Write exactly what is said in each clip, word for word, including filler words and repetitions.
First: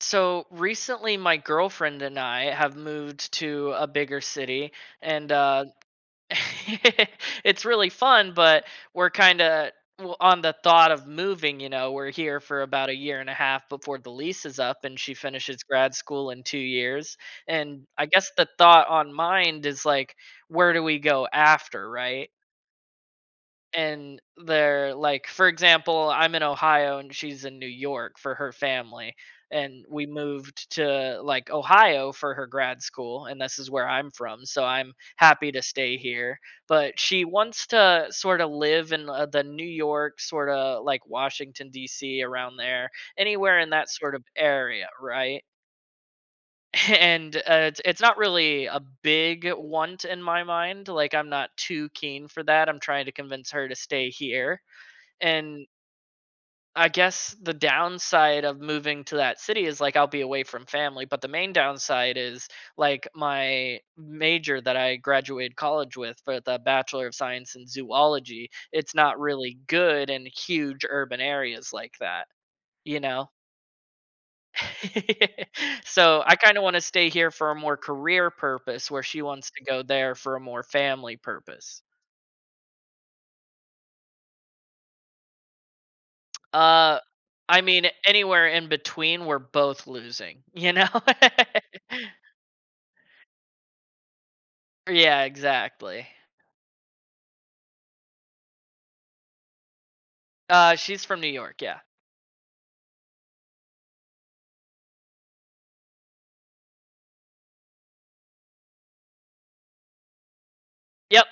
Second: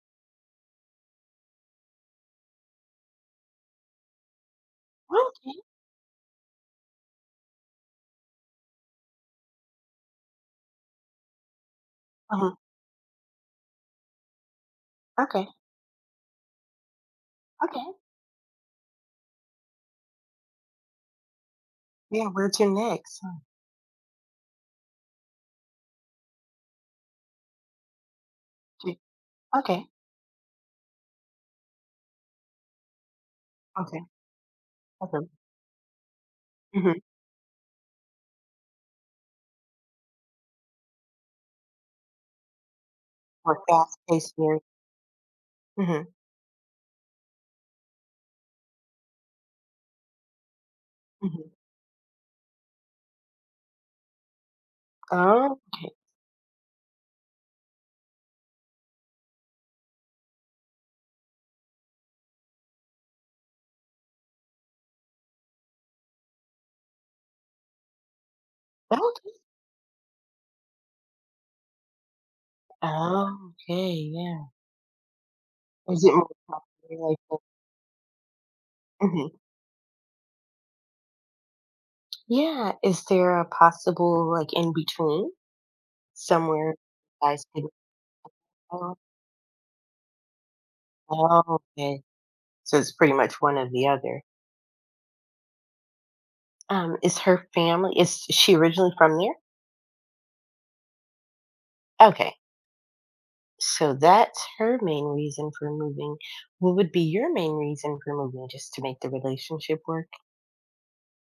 So recently, my girlfriend and I have moved to a bigger city, and Okay. uh, it's really fun, but we're kind of on the thought of moving. You know, we're here Uh-huh. for about a year and a half before the lease is up, and she Okay. finishes grad school in two years. Okay. And I guess the thought on mind is like, where do we go after, Yeah, right? where'd next? Oh, And they're like, for example, I'm in Ohio and she's in New York for her gee. family, and Okay. we moved to like Ohio for her grad school, and this is where Okay. I'm from, so I'm Okay. happy to stay here. But Mhm. she wants to sort of live in uh, the New York sort of like Washington DC, around there, anywhere Or in that sort of fast-paced series. area, right? Mhm. and uh, it's, it's not really a big want in my mind. Like, I'm Mhm. not too keen for that. I'm trying to convince her to stay here. Oh, And okay. I guess the downside of moving to that city is like I'll be away from family, but the main downside is like my major that I graduated college with, for the Bachelor of Science in Zoology, it's not Okay. really good in huge urban areas like that, you know? Oh, okay, yeah. Is it So more I kind of want to popular stay like here that? for a more career purpose, where she Mhm. wants to go there for a more family purpose. Yeah, is there a possible, like, in between somewhere you Uh, guys I could. mean, anywhere in Oh, between, we're both losing, you know? oh, okay. So it's pretty much one or the other. Yeah, exactly. Um, is her family is she originally from there? Uh, she's from New York. Yeah. Okay. So that's her main reason for moving. What would be your main reason for moving just to make the relationship work? Yep.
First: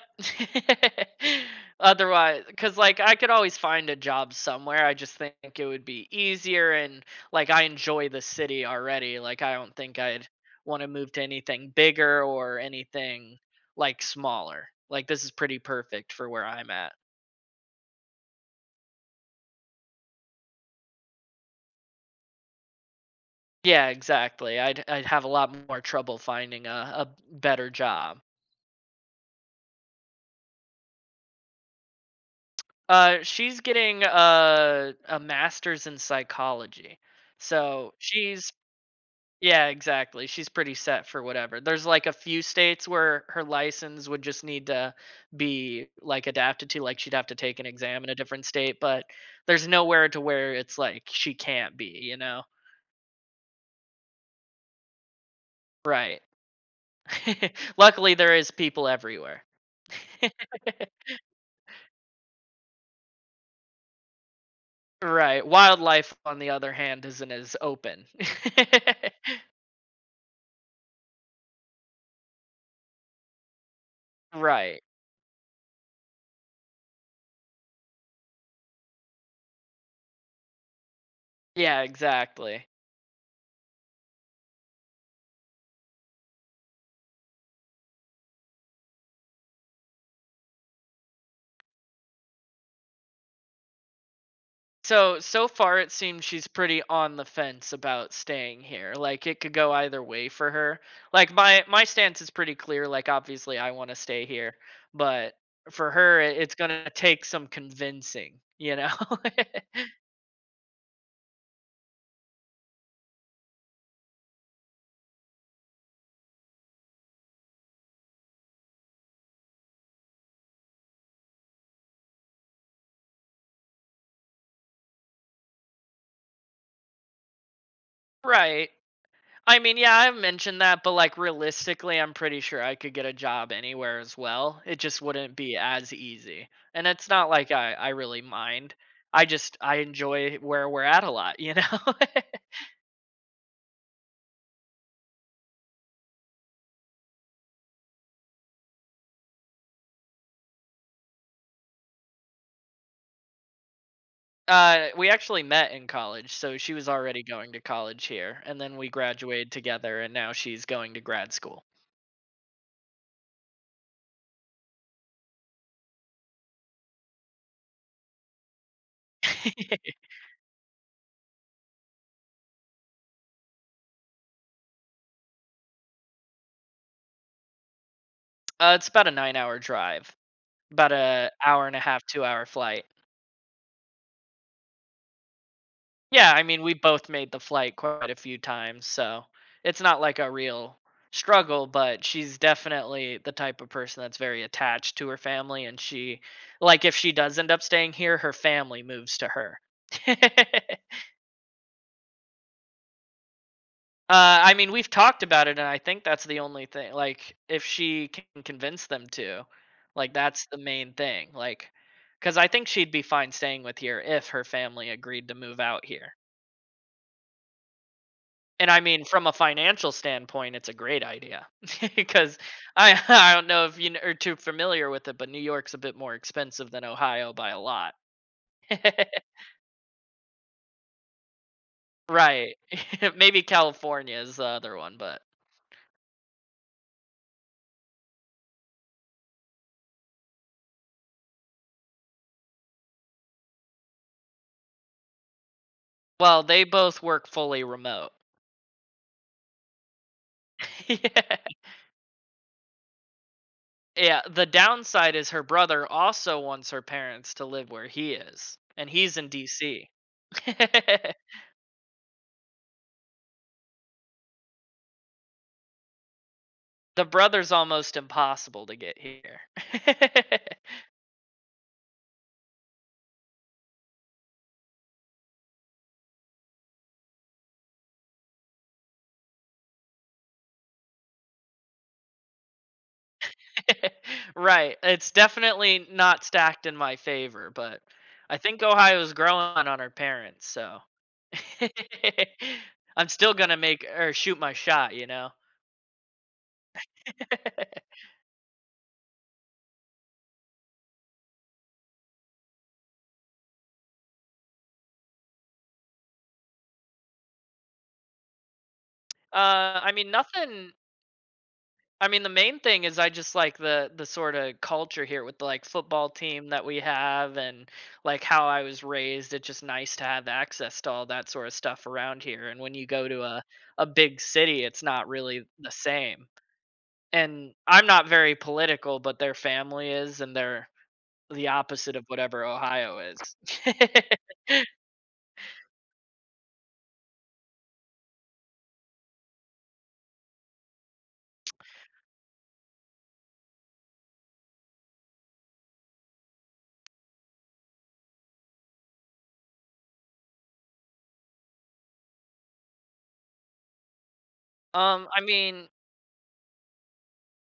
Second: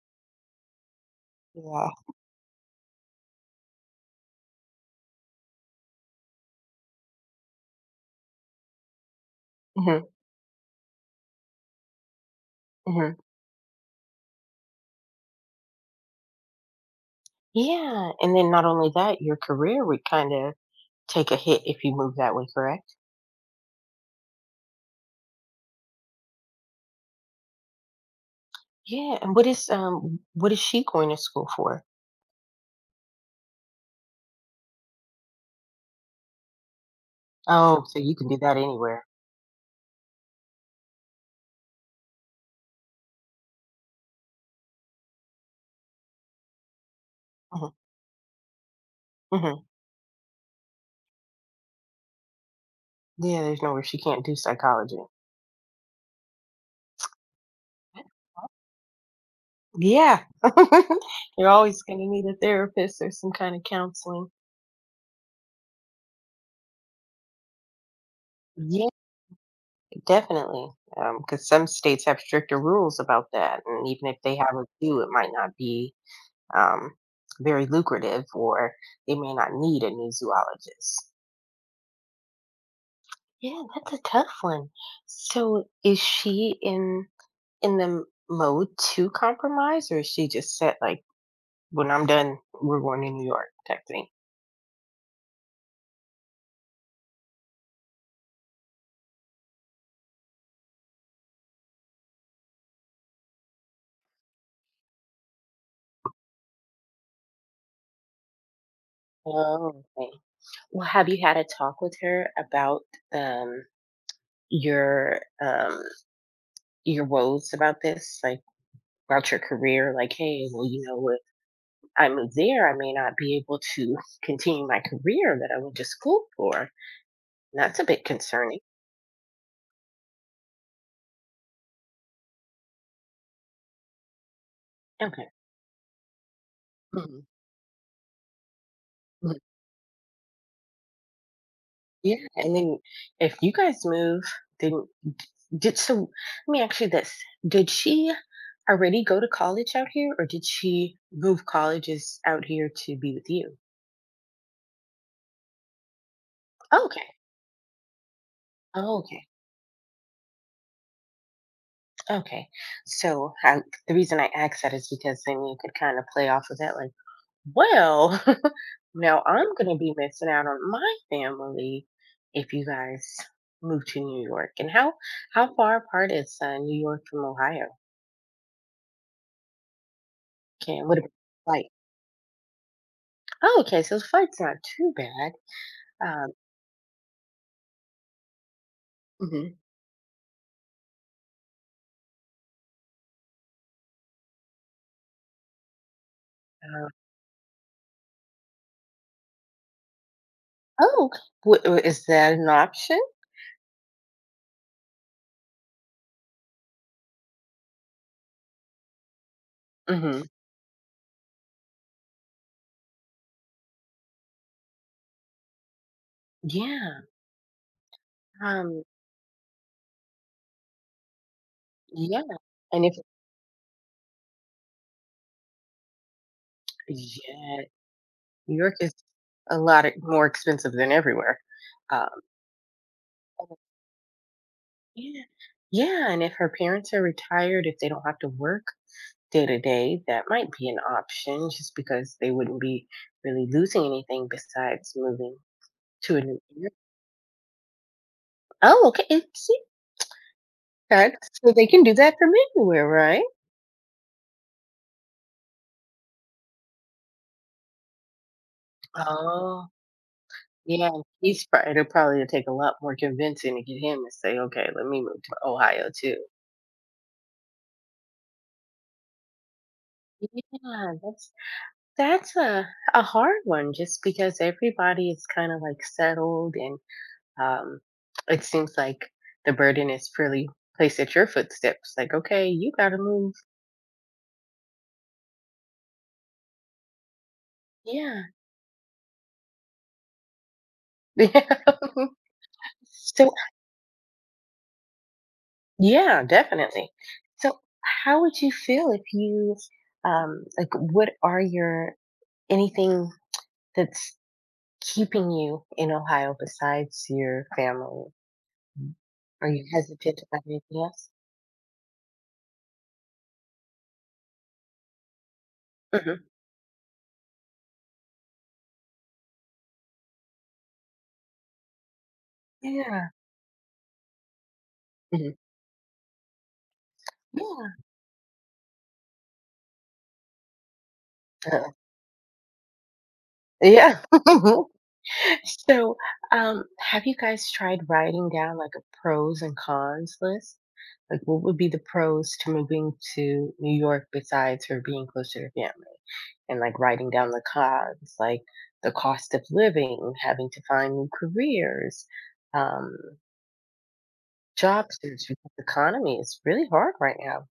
Yeah. Otherwise, because like I could always find a job somewhere. I just think it would be easier, and like I enjoy the city already. Like, I don't think Hmm. I'd want to move to anything bigger or Hmm. anything like smaller. Like, this is pretty perfect for where I'm at. Yeah. And then not only that, your career would kind of take a hit if you move that way, correct? Yeah, exactly. I'd I'd have a lot more trouble finding a, a better job. Yeah. And what is um what is she going to school for? Uh, she's getting a a master's in psychology, Oh, so so you can do she's that anywhere. yeah, exactly. She's pretty set for whatever. There's like a few states where her license would just need to be like adapted to, like she'd have to take an Hmm. exam in a different state, but Hmm. there's nowhere to where it's like she can't be, you know? Yeah, there's nowhere she can't do psychology. Right. Luckily, there is people everywhere. Yeah. You're always going to need a therapist or some kind of counseling. Right, wildlife, on the other hand, isn't as open. Definitely, because some states have stricter rules about that, and even if they have a Right. zoo, it might not be, um, very lucrative, or they may not need a new zoologist. Yeah, exactly. Yeah, that's a tough one. So, is she in in the m mode to compromise, or is she just set, like, "When I'm done, we're going to New York," type thing? So, so far it seems she's pretty on the fence about staying here. Like, it could go either way for her. Like, my my stance is pretty clear. Like, obviously, I wanna stay here, but for her, I it's gonna take some convincing, you know? Oh, okay. Well, have you had a talk with her about, um, your, um your woes about this? Like about your career, like, hey, well, you know, if I move there, I may not be able to continue my career that I went to school for. And that's a bit concerning. Right. I mean, yeah, I have mentioned that, but like realistically, I'm pretty sure I could get a job anywhere as well. It just Okay. wouldn't be as easy. And it's Mhm. not like I, I really mind. I Mhm. just I enjoy where we're at a lot, you know? Yeah. And then if you guys move, then d- did, so let me ask you this. Did she already go to college out here or did she move colleges out here to be with you? Uh, we actually met in college, so she was Okay. already going to college here, and then we Oh, okay. graduated together and now she's going to grad school. Okay. So I, the reason I asked that is because then you could kind of play off of that, like, well, now I'm gonna be missing out on my family if you guys move to New York. And how how far apart is uh, New York from Ohio? uh, it's about a nine hour drive, Can about what about a flight? hour and a half, two hour flight. Oh, okay, so the flight's not too bad. Yeah, Um, I mean, we both made the flight quite a few times, so hmm it's not like a real struggle, but she's definitely the type of person that's very attached to her family, and she, like, uh, if she does end up staying here, her family moves to her. oh, okay. Wh- wh- is that an option? Uh, I mean, we've talked about it, and I think that's the only thing. Like, if she can convince them to, like, Hmm. that's the main thing. Like, because I think she'd be fine staying with here if her family agreed to move out here. Yeah. And I Um. mean, from a financial standpoint, it's a great idea Yeah. because And if I I don't know if you kn- are too familiar with it, but New York's a bit more expensive than Ohio by a yeah, lot. New York is a lot e- more expensive than everywhere. Um. Right. Maybe California is the other one, but Yeah. Yeah. And if her parents are retired, if they don't have to work day to day, that might be an option just because they wouldn't be really losing anything besides moving to a new well, they area. both work fully remote. Oh, okay. And see that. Yeah. So they can do that from anywhere, right? Yeah, the downside is her brother also wants her parents to live where he is, and he's in Oh, D C. yeah. He's probably, it'll probably take a lot more convincing to get him to say, okay, let me move to Ohio too. The brother's almost impossible to get here. Yeah, that's that's a a hard one just because everybody is kind of like settled and, Um, it seems like the burden is purely placed at your footsteps, like, "Okay, you gotta move." Right. It's definitely not stacked in my favor, but Yeah. I think Ohio's growing on her parents, so Yeah. I'm So, still gonna make or shoot my shot, you know? Yeah, definitely. So, how would you feel if you, um like, what are your, anything that's keeping you in Ohio besides your family? Mhm. Are you Uh, I mean, hesitant about nothing. anything else? I mean, the main thing is I just like the the sort of culture here with the like football Mhm. team that we have, and like how I was raised. It's just nice to have access to all that sort of stuff around here. And when you go Yeah. to a a big city, it's not Mhm. really the same. And Yeah. I'm not very political, but their family is, and they're the Uh, opposite of whatever Ohio is. yeah. So, um, have you guys tried writing down like a pros and cons list? Like, what would be the pros to moving to New York besides for being closer to family? And like writing down the cons, like the cost of living, having to find new careers, um, job Um, search, I because the mean, economy is really hard right now.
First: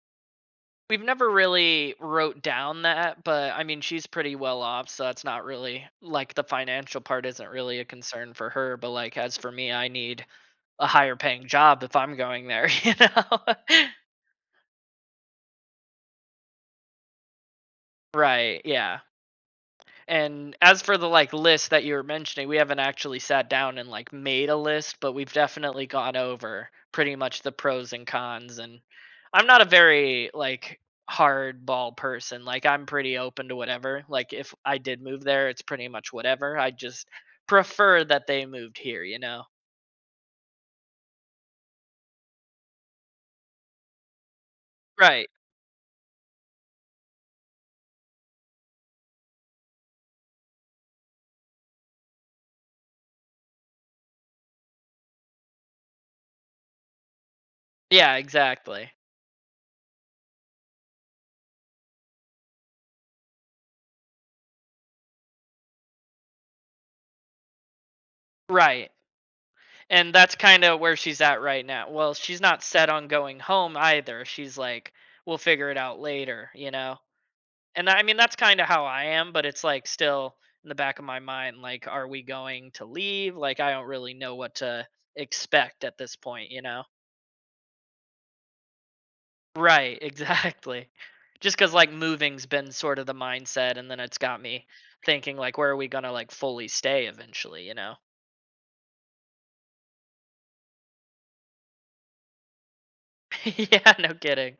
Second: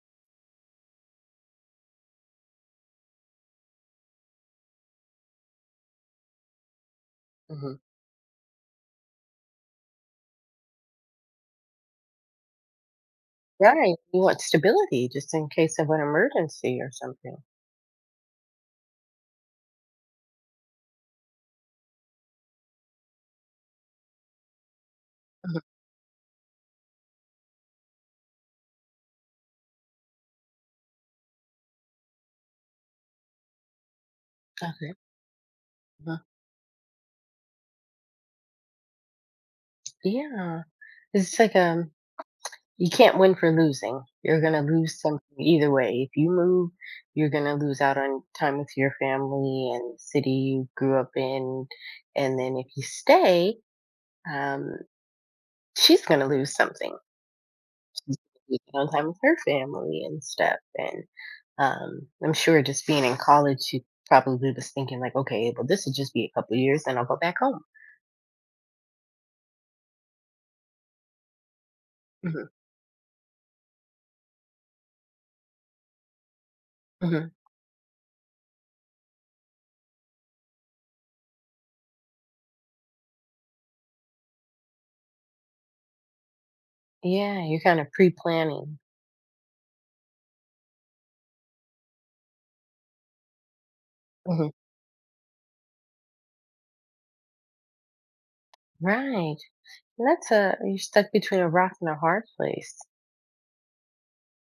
we've never really wrote down that, but I mean, she's pretty well off, so that's not really like the financial part isn't Hmm. really a concern for her, but like as for me, I need a higher paying job if I'm going there, you know? Yeah, you want stability just in case of an emergency or something. Right, yeah. And as for the like list that you were mentioning, we haven't actually sat down and like made a list, but we've Mhm. definitely gone over pretty much the pros and cons. And I'm not a very like hardball person. Like, I'm pretty open to whatever. Like, if I Okay. did move there, it's pretty much Mhm. whatever. I just prefer that they moved here, you know. Yeah, it's like, um you can't win for losing. You're gonna lose Right. something either way. If you move, you're gonna lose out on time with your family and the city you grew up in. And then if you stay, um, she's gonna lose something. She's Yeah, gonna lose out on exactly. time with her family and stuff. And um, I'm sure just being in college, she probably was thinking like, okay, well, this will just be a couple of years, then I'll go back home. Right. And that's kind of where she's at right now. Well, she's Hmm. not set on going home either. She's like, we'll figure it out later, you know? Hmm. And I mean, that's kind of how I am, but it's like still in the back of my mind, like, are we going to leave? Like, I don't really know what to expect at this point, you know? Yeah, you're kind of pre-planning. Right, exactly. Just because like moving's been sort of the mindset, and then it's got Hmm. me thinking, like, where are we gonna like fully stay eventually, you know? Right. That's a you're stuck between a rock and a hard place. Yeah, no kidding.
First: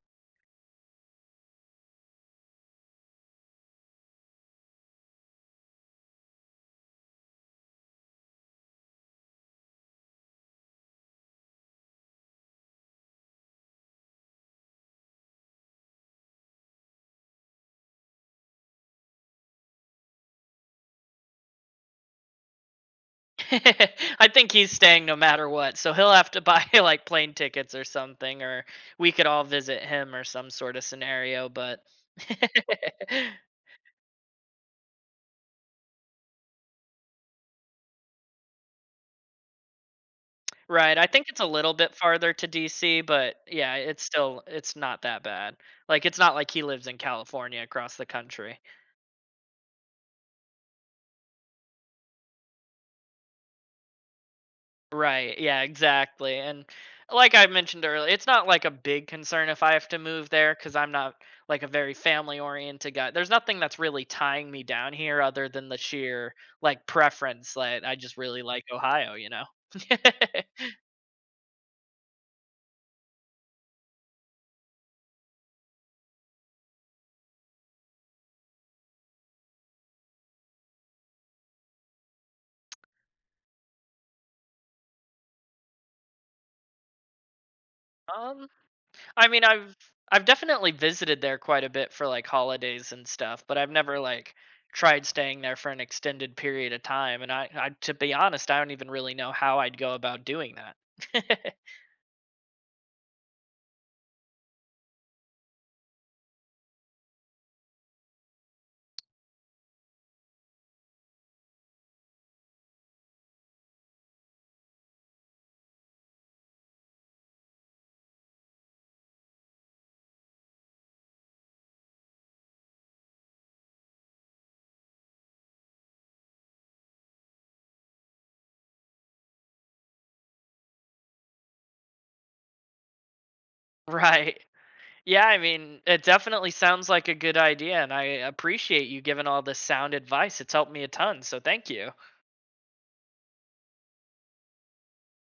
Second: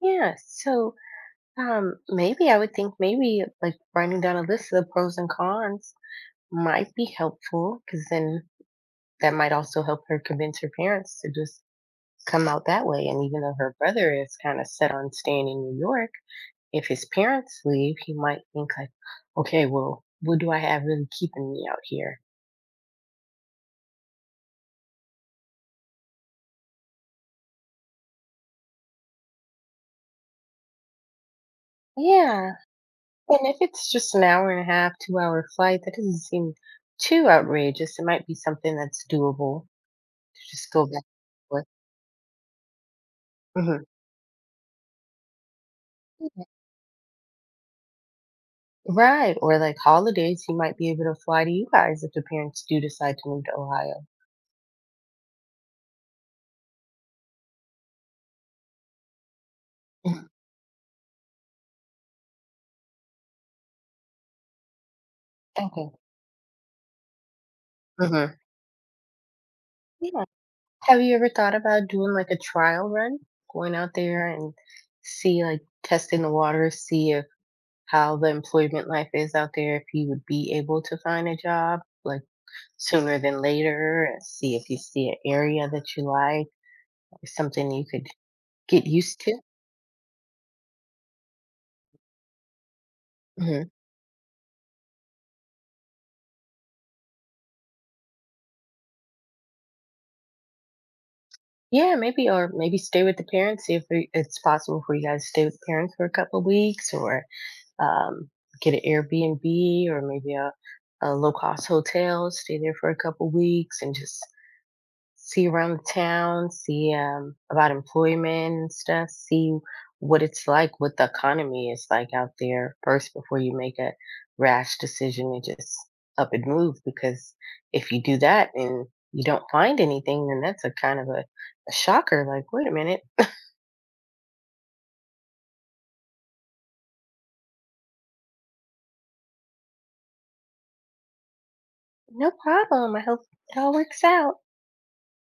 Yeah, so um, maybe I would think maybe like writing down a list of the pros and cons might be helpful because then that might also help her convince her parents to just come out that way. And even though her brother is kind of set on staying in New York, if his parents leave, he might think like, okay, well, what do I have really keeping me out here? I think he's staying no matter what, so he'll have to buy like plane tickets or something, or we could all visit him or some sort of scenario, but Yeah, and if it's just an hour and a half, two-hour flight, that doesn't seem too outrageous. It might be something that's doable to just go back right, I think it's a and forth. little bit farther to D C, but yeah, Mhm. it's still it's not that bad. Like, it's not like he lives in California across the country. Right, or like holidays, you might be able to fly to you guys if the parents do decide to move to Ohio. Right, yeah, exactly, and like I mentioned earlier, it's not like a big concern if I have to Mhm. move there because 'cause I'm not, like, a very family-oriented guy. There's nothing that's really tying me down here other than the Okay. sheer, like, preference, that I just Mhm. really like Ohio, you know? Yeah. Have you ever thought about doing like a trial run? Going out there and see like testing the water, see if how the employment life is out there, if you would be able to find a job, like sooner than later. See if you see an area that you like, something you could Um, get used I to. mean, I've I've definitely visited there quite a bit for like holidays and stuff, but Hmm. I've never like tried staying there for an extended period of time. And I, I to be honest, I don't even really know how I'd go about doing that. Yeah, maybe, or maybe stay with the parents. See if it- it's possible for you guys to stay with the parents for a couple of weeks, or um, get an Airbnb, or maybe a, a low cost hotel. Stay there for a couple of weeks and just see around the town, see um, about employment and stuff, see what it's like, what the economy is like out there first before you make a rash decision and just up and move. Because if you do that and you don't find anything, then that's a kind of a, a shocker. Like, wait a minute. Right. Yeah, I mean, it definitely sounds like a good idea, and I appreciate you giving all this sound advice. It's helped me a ton, so thank you. No problem. I hope it all works out.